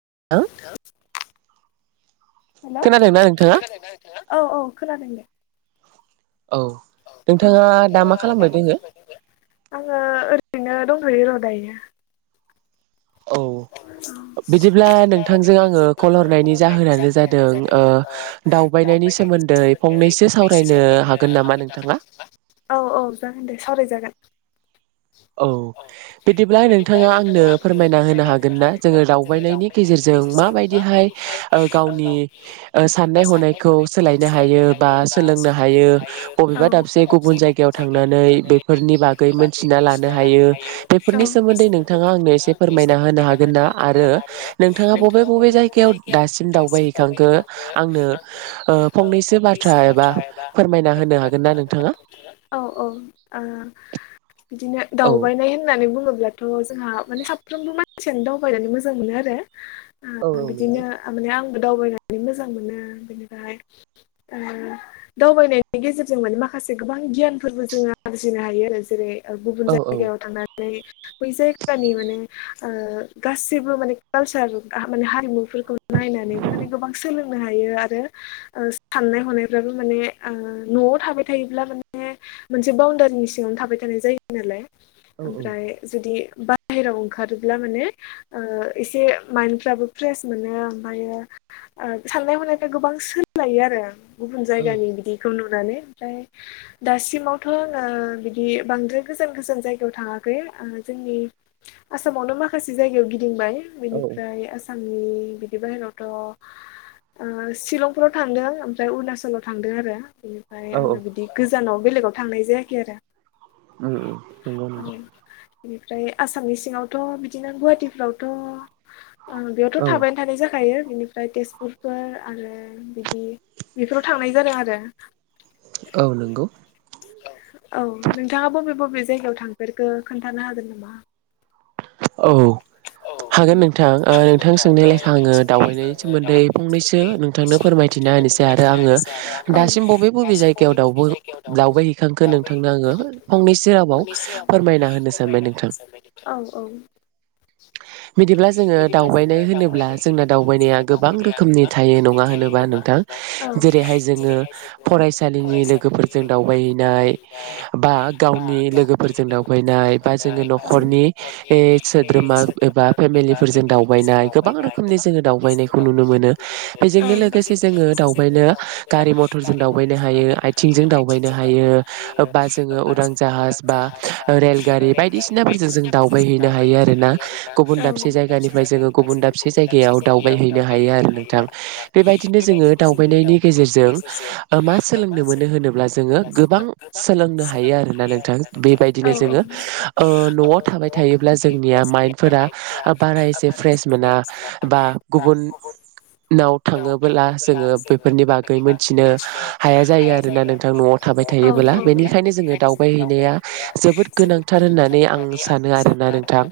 [unintelligible] हेल' खोनादोंना नोंथाङा खोनादोंना नोंथाङा? औ औ खोनादों दे औ औ औ नोंथाङा दा मा खालामबाय दोङो? आङो ओरैनो दं ओरैनो दायो। औ [unintelligible] बिदिब्ला नोंथांजों आङो फन हरनायनि जाहोनानो जादों ओ फैनायनि सोमोन्दै फंनैसो सावरायनो हागोन नामा नोंथाङा? औ औ जागोन दे सावरायजागोन औ बिदिब्ला नोंथाङा आंनो फोरमायना होनो हागोन ना जोङो दावबायनायनि गेजेरजों माबायदिहाय ओ गावनि ओ साननाय हनाय खौ सोलायनो हायो बा सोलोंनो हायो औ बबेबा औ दाबसे गुबुन जायगायाव थांनानै बेफोरनि बागै मोनथिना लानो हायो। बेफोरनि सोमोन्दै नोंथाङा आंनो एसे फोरमायना होनो हा गोनना आरो नोंथाङा बबे बबे जायगायाव दासिम दावबायहैखांखो आंनो [unintelligible] ओ फंनैसो बाथ्रा एबा फोरमायना होनो हागोन ना नोंथाङा? औ औ [unintelligible] ओ बिदिनो औ दावबायनाय होननानै बुङोब्लाथ' जोंहा माने साफ्रोमबो मा मानसिनो दावबायनानै मोजां मोनो आरो औ औ नंगौ बिदिनो माने आं दावबायनानै मोजां मोनो बेनिफ्राय ओ दावबायनायनि गेजेरजों माने माखा माखासे गोबां गियानफोरबो जोङो आरजिनो हायो आरो जेरै- गुबुन औ औ जायगायाव थांनानै बै जायगानि माने ओ गासिबो माने कालसार माने हारिमुफोरखौ नायनानैबो माने गोबां सोलोंनो हायो। हायो आरो ओ साननाय हनायफ्राबो माने ओ न'आव थाबाय थायोब्ला माने मोनसे बाउण्डारिनि सिङावनो थाबाय थानाय जायो नालाय। ओमफ्राय औ जुदि बाहेरायाव ओंखारो ब्ला मोने ओ एसे माइण्ड फोराबो फ्रेस मोनो आमफ्रायो ओ सानाय हनायफ्रा गोबां सोलायो आरो गुबुन जायगानि औ बिदिखौ नु नानै ओमफ्राय दासिमावथ' ओ बिदि बांद्राय गोजान गोजान जायगायाव थाङाखै। जोंनि आसामावनो माखासे जायगायाव गिदिंबाय औ बेनिफ्राय आसाम उम बिदि बाहेरावथ' ओ शिलंफोराव थांदों ओमफ्राय अरुणाचलाव थांदों आरो। बेनिफ्राय औ उम आंना बिदि गोजानाव बेलेगाव थांनाय जायाखै आरो। उम उम नंगौ नोंगौ। औ बेनिफ्राय आसामनि सिङावथ' बिदिनो गुवाहाटिफ्रावथ' ओ औ बेयावथ' थाबायनो थानाय जाखायो। बेनिफ्राय तेजपुरफोर आरो बिदि बेफोराव थांनाय जादों आरो। औ नंगौ औ नोंथाङा बबे बबे जायगायाव थांफेरखो खोन्थानो हागोन नामा? औ हागोन नोंथां ओ नोंथां सोंनाय लेयखा आङो दावबायनायनि सोमोन्दै फंनैसो नोंथांनो फोरमायथिना होनो सै आरो आङो दासिम बबे बबे जायगायाव दाव- दावबायहैखांखो नोंथांनो आङो फंनैसो ओ रावाव फंनैसो रावाव फोरमायना होनो सानबाय फोरमायना नोंथां होनो सानबायदि औ औ। [inaudible] बिदिब्ला जोङो दावबायनाय होनोब्ला जोंना दावबायनाया गोबां रोखोमनि थायो नङा होनोबा नोंथां जेरैहाय जोङो फरायसालिनि लोगोफोरजों दावबायहैनाय बा गावनि लोगोफोरजों दावबायनाय बा जोङो न'खरनि सोद्रोमा एबा फेमिलिफोरजों दावबायनाय गोबां रोखोमनि जोङो दावबायनायखौ नुनो मोनो बेजोंनो लोगोसे जोङो दावबायनो गारि मथरजों दावबायनो हायो आथिंजों दावबायनो हायो बा जोङो उरां जाहाज बा रेलगारि बायदिसिनाफोरजों जों दावबायहैनो हायो आरोना। गुबुन दाबसे जायगानिफ्राय जोङो गुबुन दाबसे जायगायाव दावबाय हैैनो हायो आरो नोंथां। बेबायदिनो जों दावबानायनि गेजेरजों मा सोलोंनो मोनो होनोब्ला जोङो गोबां सोलोंनो हायो आरोना नोंथां बेबायदिनो जोङो ओ न'आव थाबाय थायोब्ला जोंनिया माइन्द फोर बारा एसे फ्रेस मोना बा गुबुन नाव थाङोबोला जोङो बेफोरनि बागै मोनथिनो हाया जायो आरोना नोंथां न'आव था बाय थायोबोला बेनिखायनो जोङो दावबाय हैैनाया जोबोद गोनांथार होननानै आं सानो आरो। होनना नोंथां।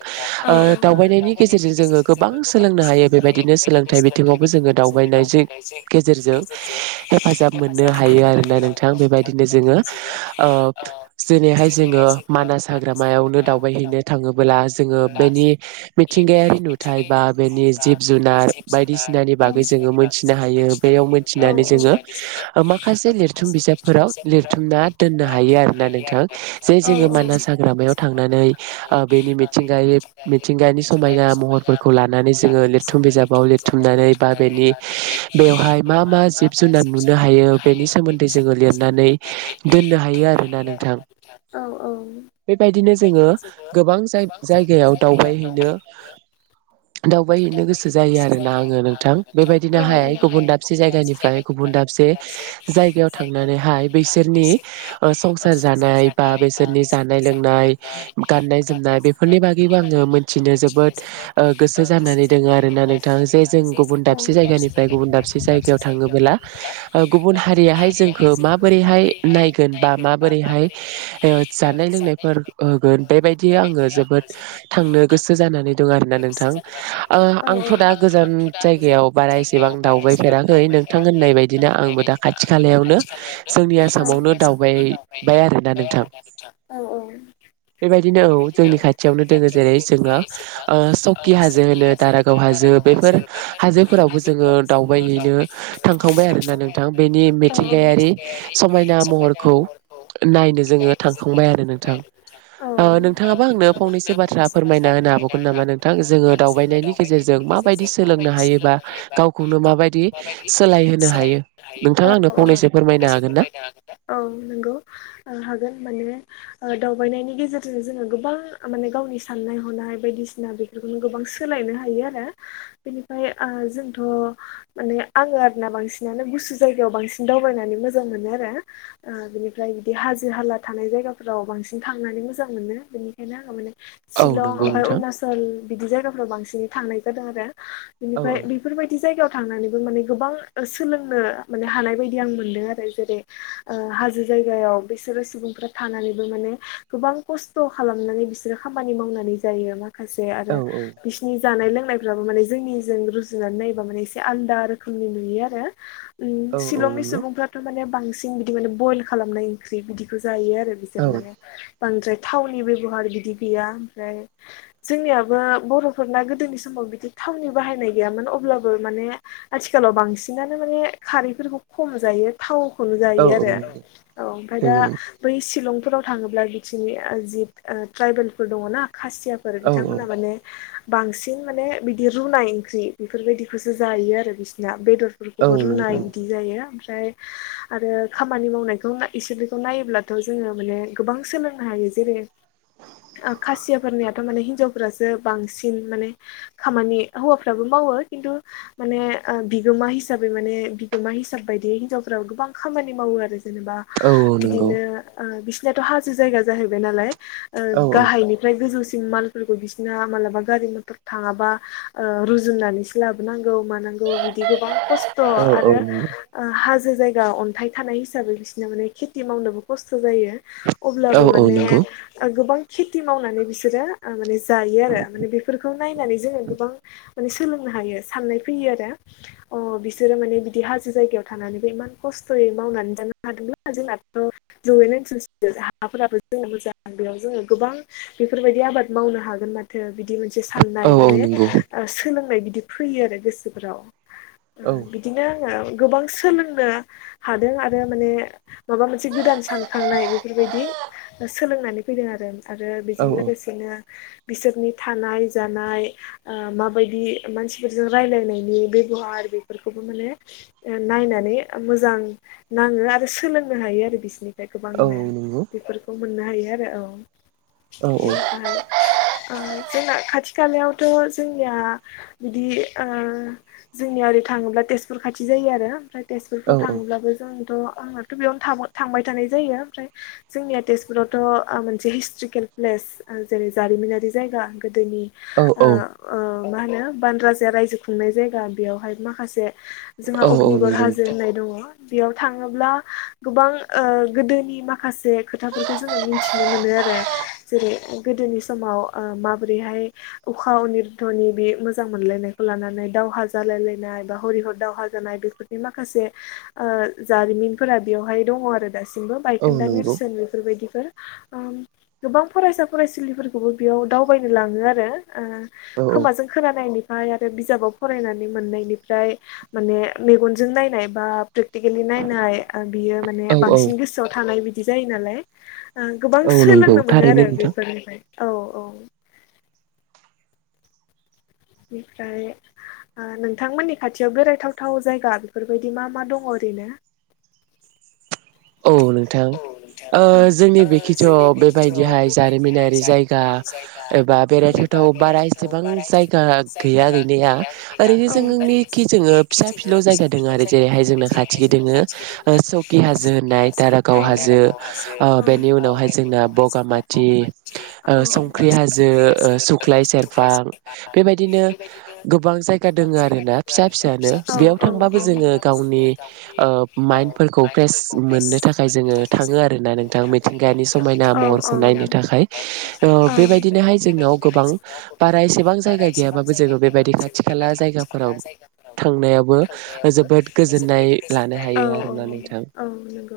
औ ओ दावबायनायनि गेजेरजों जोङो गोबां सोलोंनो हायो बेबायदिनो सोलोंथाइ बिथिङावबो जोङो दावबायनायजों गेजेरजों हेफाजाब होनो हायो आरो दा नोंथाङां बेबायदिनो जोङो ओ जेरैहाय जोङो मानास हाग्रामायावनो दावबायहैनो थाङोब्ला जोङो बेनि मिथिंगायारि नुथाय बा बेनि जिब जुनार बायदिसिनानि बागै जोङो मोन नोहायो बेयाव मोनथिनानै जोङो माखासे लिरथुम बिजाबफोराव लिरथुमना दोन हायो आरोना नोंथां जे जोङो हाग्राम थांनानै मिथिंगानि समायना महरफोरखौ लानानै जोङो लिरथुम बिजाबाव लिरथुमनानै बा बेनि बेवहाय मा मा जिब जुनार नुनो हायो बेनि सोमोन्दै जोङो लिरनानै दोननो हायो आरोना नोंथां औ औ। बेबायदिनो जोङो गोबां जायगायाव दावबायहैनो दावबायहैनो गोसो जायो आरो ना आङो नोंथां बेबायदिनो हाय गुबुन दाबसे जायगानिफ्राय गुबुन दाबसे जायगायाव थांनानैहाय बैसोरनि ओ संसार जानाय बा बेसो रनि जानाय लोंनाय, गाननाय जोमनाय बेफोरनि बागैबो आङो मोनथिनो जोबोद ओ गोसो जानानै दोङो आरोना नोंथां जे जों गुबुन दाबसे जायगानिफ्राय गुबुन दाबसे जायगायाव थाङोबला ओ गुबुन हारियाहाय जोंखो माबोरै हाय नायगोन बा माबोरैहाय ओ जानाय लोंनायफोर होगोन बेबाय दि आङो जोबोद थांनो गोसो जानानै दं आरोना नोंथां आ-आंथ' दा गोजान जायगायाव बारा एसेबां दावबायफेराखै नोंथां होननाय बायदिनो आंबो दा खाथि खालायावनो जोंनि आसामावनो औ दावबायबाय आरोना नोंथां। औ औ। बिदिनो औ जोंनि खाथियावनो दोङो जेरै जोंङा सकि हाजो होनो दारागाव हाजो बेफोर हाजोफोरावबो जोङो दावबायैनो थांखांबाय आरोना नोंथां बेनि मिथिंगायारि समायना महरखौ नायनो जोङो थांखांबाय आरो नोंथां। ओ नोंथाङाबो आंनो फंनैसो औ। बाथ्रा फोरमायना होनो हाबावगोन नामा नोंथां औ। जोङो दावबायनायनि गेजेरजों माबायदि औ सोलोंनो हायोबा गावखौनो माबायदि औ सोलायहोनो हायो नोंथाङा नंगौ आंनो फंनैसो फोरमायनो ना हागोन माने ओ दावबायनायनि गेजेर रजों जोङो गोबां आ माने गावनि साननाय हनाय बायदिसिना बेफोरखौनो गोबां सोलायनो हायो आरो। बेनिफ्राय ओ जोंथ' माने आङो आरोना बांसिनानो गुसु जायगायाव बांसिन दावबाय नानै मोजां मोनो आरो ओ बेनिफ्राय बिदि हाजो हाला थानाय जायगाफोराव बांसिन थांनानै मो जां मोनो बेनिखायनो आङो माने औ शिलं नंगौ ओमफ्राय नोंथां अरुणाचल बिदि जायगाफोराव बांसिनै थांनाय जादों आरो औ बिनिफ्राय बेफोरबायदि जायगायाव थांनानैबो माने गोबां सोलोंनो माने हानाय बायदि आं मोन्दों आरो जेरै ओ हाजो जायगायाव बिसोरो सुबुंफोरा थानानैबो माने गोबां खस्थ' खालामनानै बिसोरो खामानि मावनानै जायो माखासे आरो औ औ बिसनि जानाय लोंनाय फ्राबो माने जोंनिजों रुजुनानै नायोबा माने एसे आलादा रोखोमनि नुयो आरो। उम औ औ शिलंनि नंगौ सुबुंफ्राथ' माने बांसिन बिदि माने बयल खालामनाय ओंख्रि बिदिखौ जायो आरो। औ बिसोर माने औ बांद्राय थावनि बेब'हार बिदि गैया ओमफ्राय जोंनियाबो बर'फोरना गोदोनि समाव बिदि थावनि बाहायनाय गैयामोन अब्लाबो माने आथिखालाव बांसिनानो माने खारैफोरखौ खम जायो थावखौनो जायो औ आरो नंगौ औ ओमफ्राय दा नंगौ नंगौ बै शिलंफोराव थाङोब्ला बिसिनि ओ जि ओ ट्राइबेलफोर दङना खासियाफोर औ बिथांमोनहा माने बांसिन माने बिदि रुनाय ओंख्रि बेफोरबायदिखौसो जायो आरो बिसना। औ बेदरफोरखौबो नंगौ रुनाय बिदि नोंथां जायो। ओमफ्राय आरो खामानि मावनायखौ इसोर बेखौ नायोब्लाथ' जोङो माने गोबां सोलों नो हायो जेरै ओ खासियाफोरनियाथ' माने हिनजावफोरासो बांसिन माने खामानि हौवाफ्राबो मा वो खिनथु माने ओ बिगोमा हिसाबै माने बिगोमा हिसाब बायदियै हिनजावावफोराबो गोबां खामानि मावो आरो जेनेबा औ औ नंगौ बिदिनो ओ बिसनाथ' हाजो जायगा जाहैबाय नालाय। ओ औ गाहायनिफ्राय गोजौसिम मालफोरखौ बिसिना मालाबा गारि मथर थाङाबा ओ रुजुननानैसो लाबोनांगौ। मानांगौ गोबां खसथ' औ औ आरो नंगौ हाजो जों जायगा अन्थाइ थानाय हिसाबै बिसोरना माने खेथि मावनोबो खस्थ' जायो अब्ला औ बो औ माने नंगौ ओ गोबां खेथि मावनानै बिसोरो ओ माने जायो आरो माने बेफोरखौ नायनानै जोङो गोबां माने सोलोंनो हायो साननाय फैयो आरो अह बिसोरो माने बिदि हाजो जायगायाव थानानैबो इमान खस्थ' यै मावनानै जानो हादोंब्ला जोंनाथ' जौयेन ओनसोलसो। हाफोराबो जोंना मोजां जोङो मोजां बेयाव जोङो गोबां बेफोरबायदि आबाद मावनो हागोन माथो बि दि मोनसे औ साननाय औ माने नंगौ ओ सोलोंनाय बिदि फैयो आरो गोसोफोराव। औ बिदिनो आङो गोबां सोलोंनो हादों आरो माने माबा मोनसे गोदान सानखांनाय बेफोरबायदि सोलोंनानै फैदों आरो आरो औ बेजों लोगोसेनो बिसोरनि थानाय जानाय ओ माबायदि मानसिफोरजों रायलायनायनि बे बहार बेफोरखौबो माने नायनानै मोजां नाङो आरो सोलोंनो हायो। आरो बिसोरनिफ्राय औ गोबांनो नंगौ बेफोरखौ मोननो हायो आरो औ औ औ बेनिफ्राय ओ जोंना खाथि खाथि खालायावथ' जोंनिया बिदि ओ जोंनिया ओरै थाङोब्ला तेजपुर खाथि जायो जायो आरो ओमफ्राय तेजपुरफ्राव थाङोब्लाबो जोंथ' आंनाथ' बेयावनो थांबाय थानाय जायो ओमफ्राय जोंनिया तेजपुरावथ' ओ मोनसे हिस्ट'रिकेल प्लेस जेरै जारिमिनारि जायगा गोदोनि औ ओ ओ मा होनो बान राजाया रायजो खुंनाय जायगा बेयावहाय माखासे जोंहा औ औ अग्निगर नंगौ हाजो नोंथां होननाय दङ। बेयाव थाङोब्ला गोबां ओ गोदोनि माखासे माखासे खोथाफोरखौ जोङो मिथिनो मोनो आरो जेरै गोदोनि समाव ओ माबोरैहाय बे उखा अनिरन्धनि बे मोजां मोनलायनायखौ लानानै दावहा जालायलायनाय बा हरि हर दावहा बोखा जानाय बेफोरनि माखासे ओ जारिमिनफोरा बेयावहाय दङ आरो दासिमबो औ बायखोनदा नंगौ नेरसोन बेफोरबायदि ओ ओम गोबां फरायसा फरायसुलिफोरखौबो बेयाव दावबायनो लाङो आरो ओ औ खोमाजों खोनानायनि ओमफ्राय आरो बिजाबाव फरायनानै मोननायनिफ्राय माने मेगनजों नायनाय बा प्रेक्टिकेलि नायनाय ओ बियो माने औ औ बांसिन गोसोआव थानाय बिदि जायो नालाय ओ गोबां औ नंगौ सोलोंनो मोनो थारैनो आरो नोंथां बेफोरनिफ्राय औ-औ बेनिफ्राय नोंथांमोननि खाथियाव बेरायथावथाव जायगा बेफोरबायदि मा मा दङ ओरैनो [unintelligible] औ नोंथां ओ जोंनि बेखिथ' बेबायदिहाय जारिमिनारि जायगा एबा बेराय थाव बारा एसेबां जायगा गैया गैनाया ओरैनो जों जोंङो फिसा फि खाथिल' जायगा दङ आरो जेरैहाय जोंना खाथि दोङो ओ सौकि हाजो होननाय दारा गाव हाजो ओ आरो बेनि उनावहाय जोंना बगामाथि संख्रि हाजो ओ ओ सुख्लाय सेरफां बेबायदिनो गोबां जायगा दोंङो आरोना फिसा फिसा नो बेयाव थांबाबो जोङो गावनि ओ माइनटफोरखौ फ्रेस मोननो थाखाय जों थाङो आरोना नोंथां मिथिंगानि समायना महरखौ नायनो थाखाय ओ बेबायदिनोहाय जोंनाव बेबायदिनोहाय गोबां जोंनाव गोबां बारा एसेबां बारा जायगा एसेबां गैयाबाबो जोङो जायगा बेबायदि गैयाबाबो जोङो बेबायदि खाथि खाला जायगाफोराव थांनायावो जोबोद गोजोननाय लानो हायो आरोना नोंथां। औ नंगौ।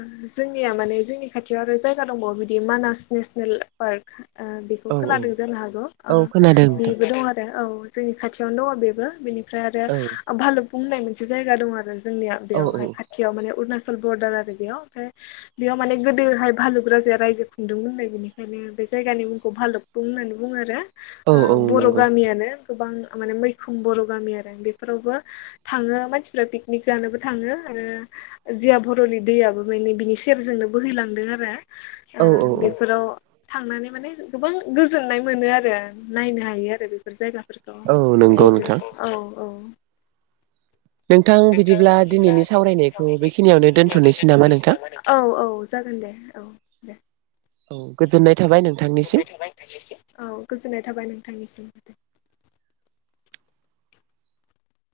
ओम जोंनिया माने जोंनि खाथियाव आरो जायगा दंबावो बिदि मानास नेसनेल पार्क। ओ बेखौ औ औ खोनादों जानो हागौ ओ औ खोनादों नोंथां बेबो दं आरो औ। जोंनि खाथियावनो दङ बेबो बेनिफ्राय आरो औ भालुक बुंनाय मोनसे जायगा दं आरो जोंनिया औ बेयावहाय खाथियाव माने अरुणाचल बरदार आरो बेयाव ओमफ्राय बेयाव माने गोदोहाय भालुक राजाया रायजो खुंदोंमोननो बेनिखायनो बे जायगा जायगानि मुंखौ भालक बुं होननानै बुङो आरो औ ओ औ बर' नंगौ गामियानो गोबां माने मैखोम बर' गामि आरो बेफोरावबो थाङो मानसिफ्रा पिकनिक जानोबो थाङो। ओ जिया हरनि दैयाबो बिनि सेरजोंनो बोहैलांदों आरो ओ औ औ औ बेफोराव थांनानै माने गोबां गोजोननाय मोनो आरो नायनो हायो आरो बेफोर जायगा औव औव औ नंगौ नोंथां जेहुथु औ औ। नोंथां बिदिब्ला दिनैनि सावरायनायखौ बेखिनि बेखिनियावनो दोनथ'नोसै नामा औव औव जागोन दे औव दे औव गोजोननाय थाबाय नोंथांनिसिम। औ गोजोननाय थाबाय नोंथांनिसिमबो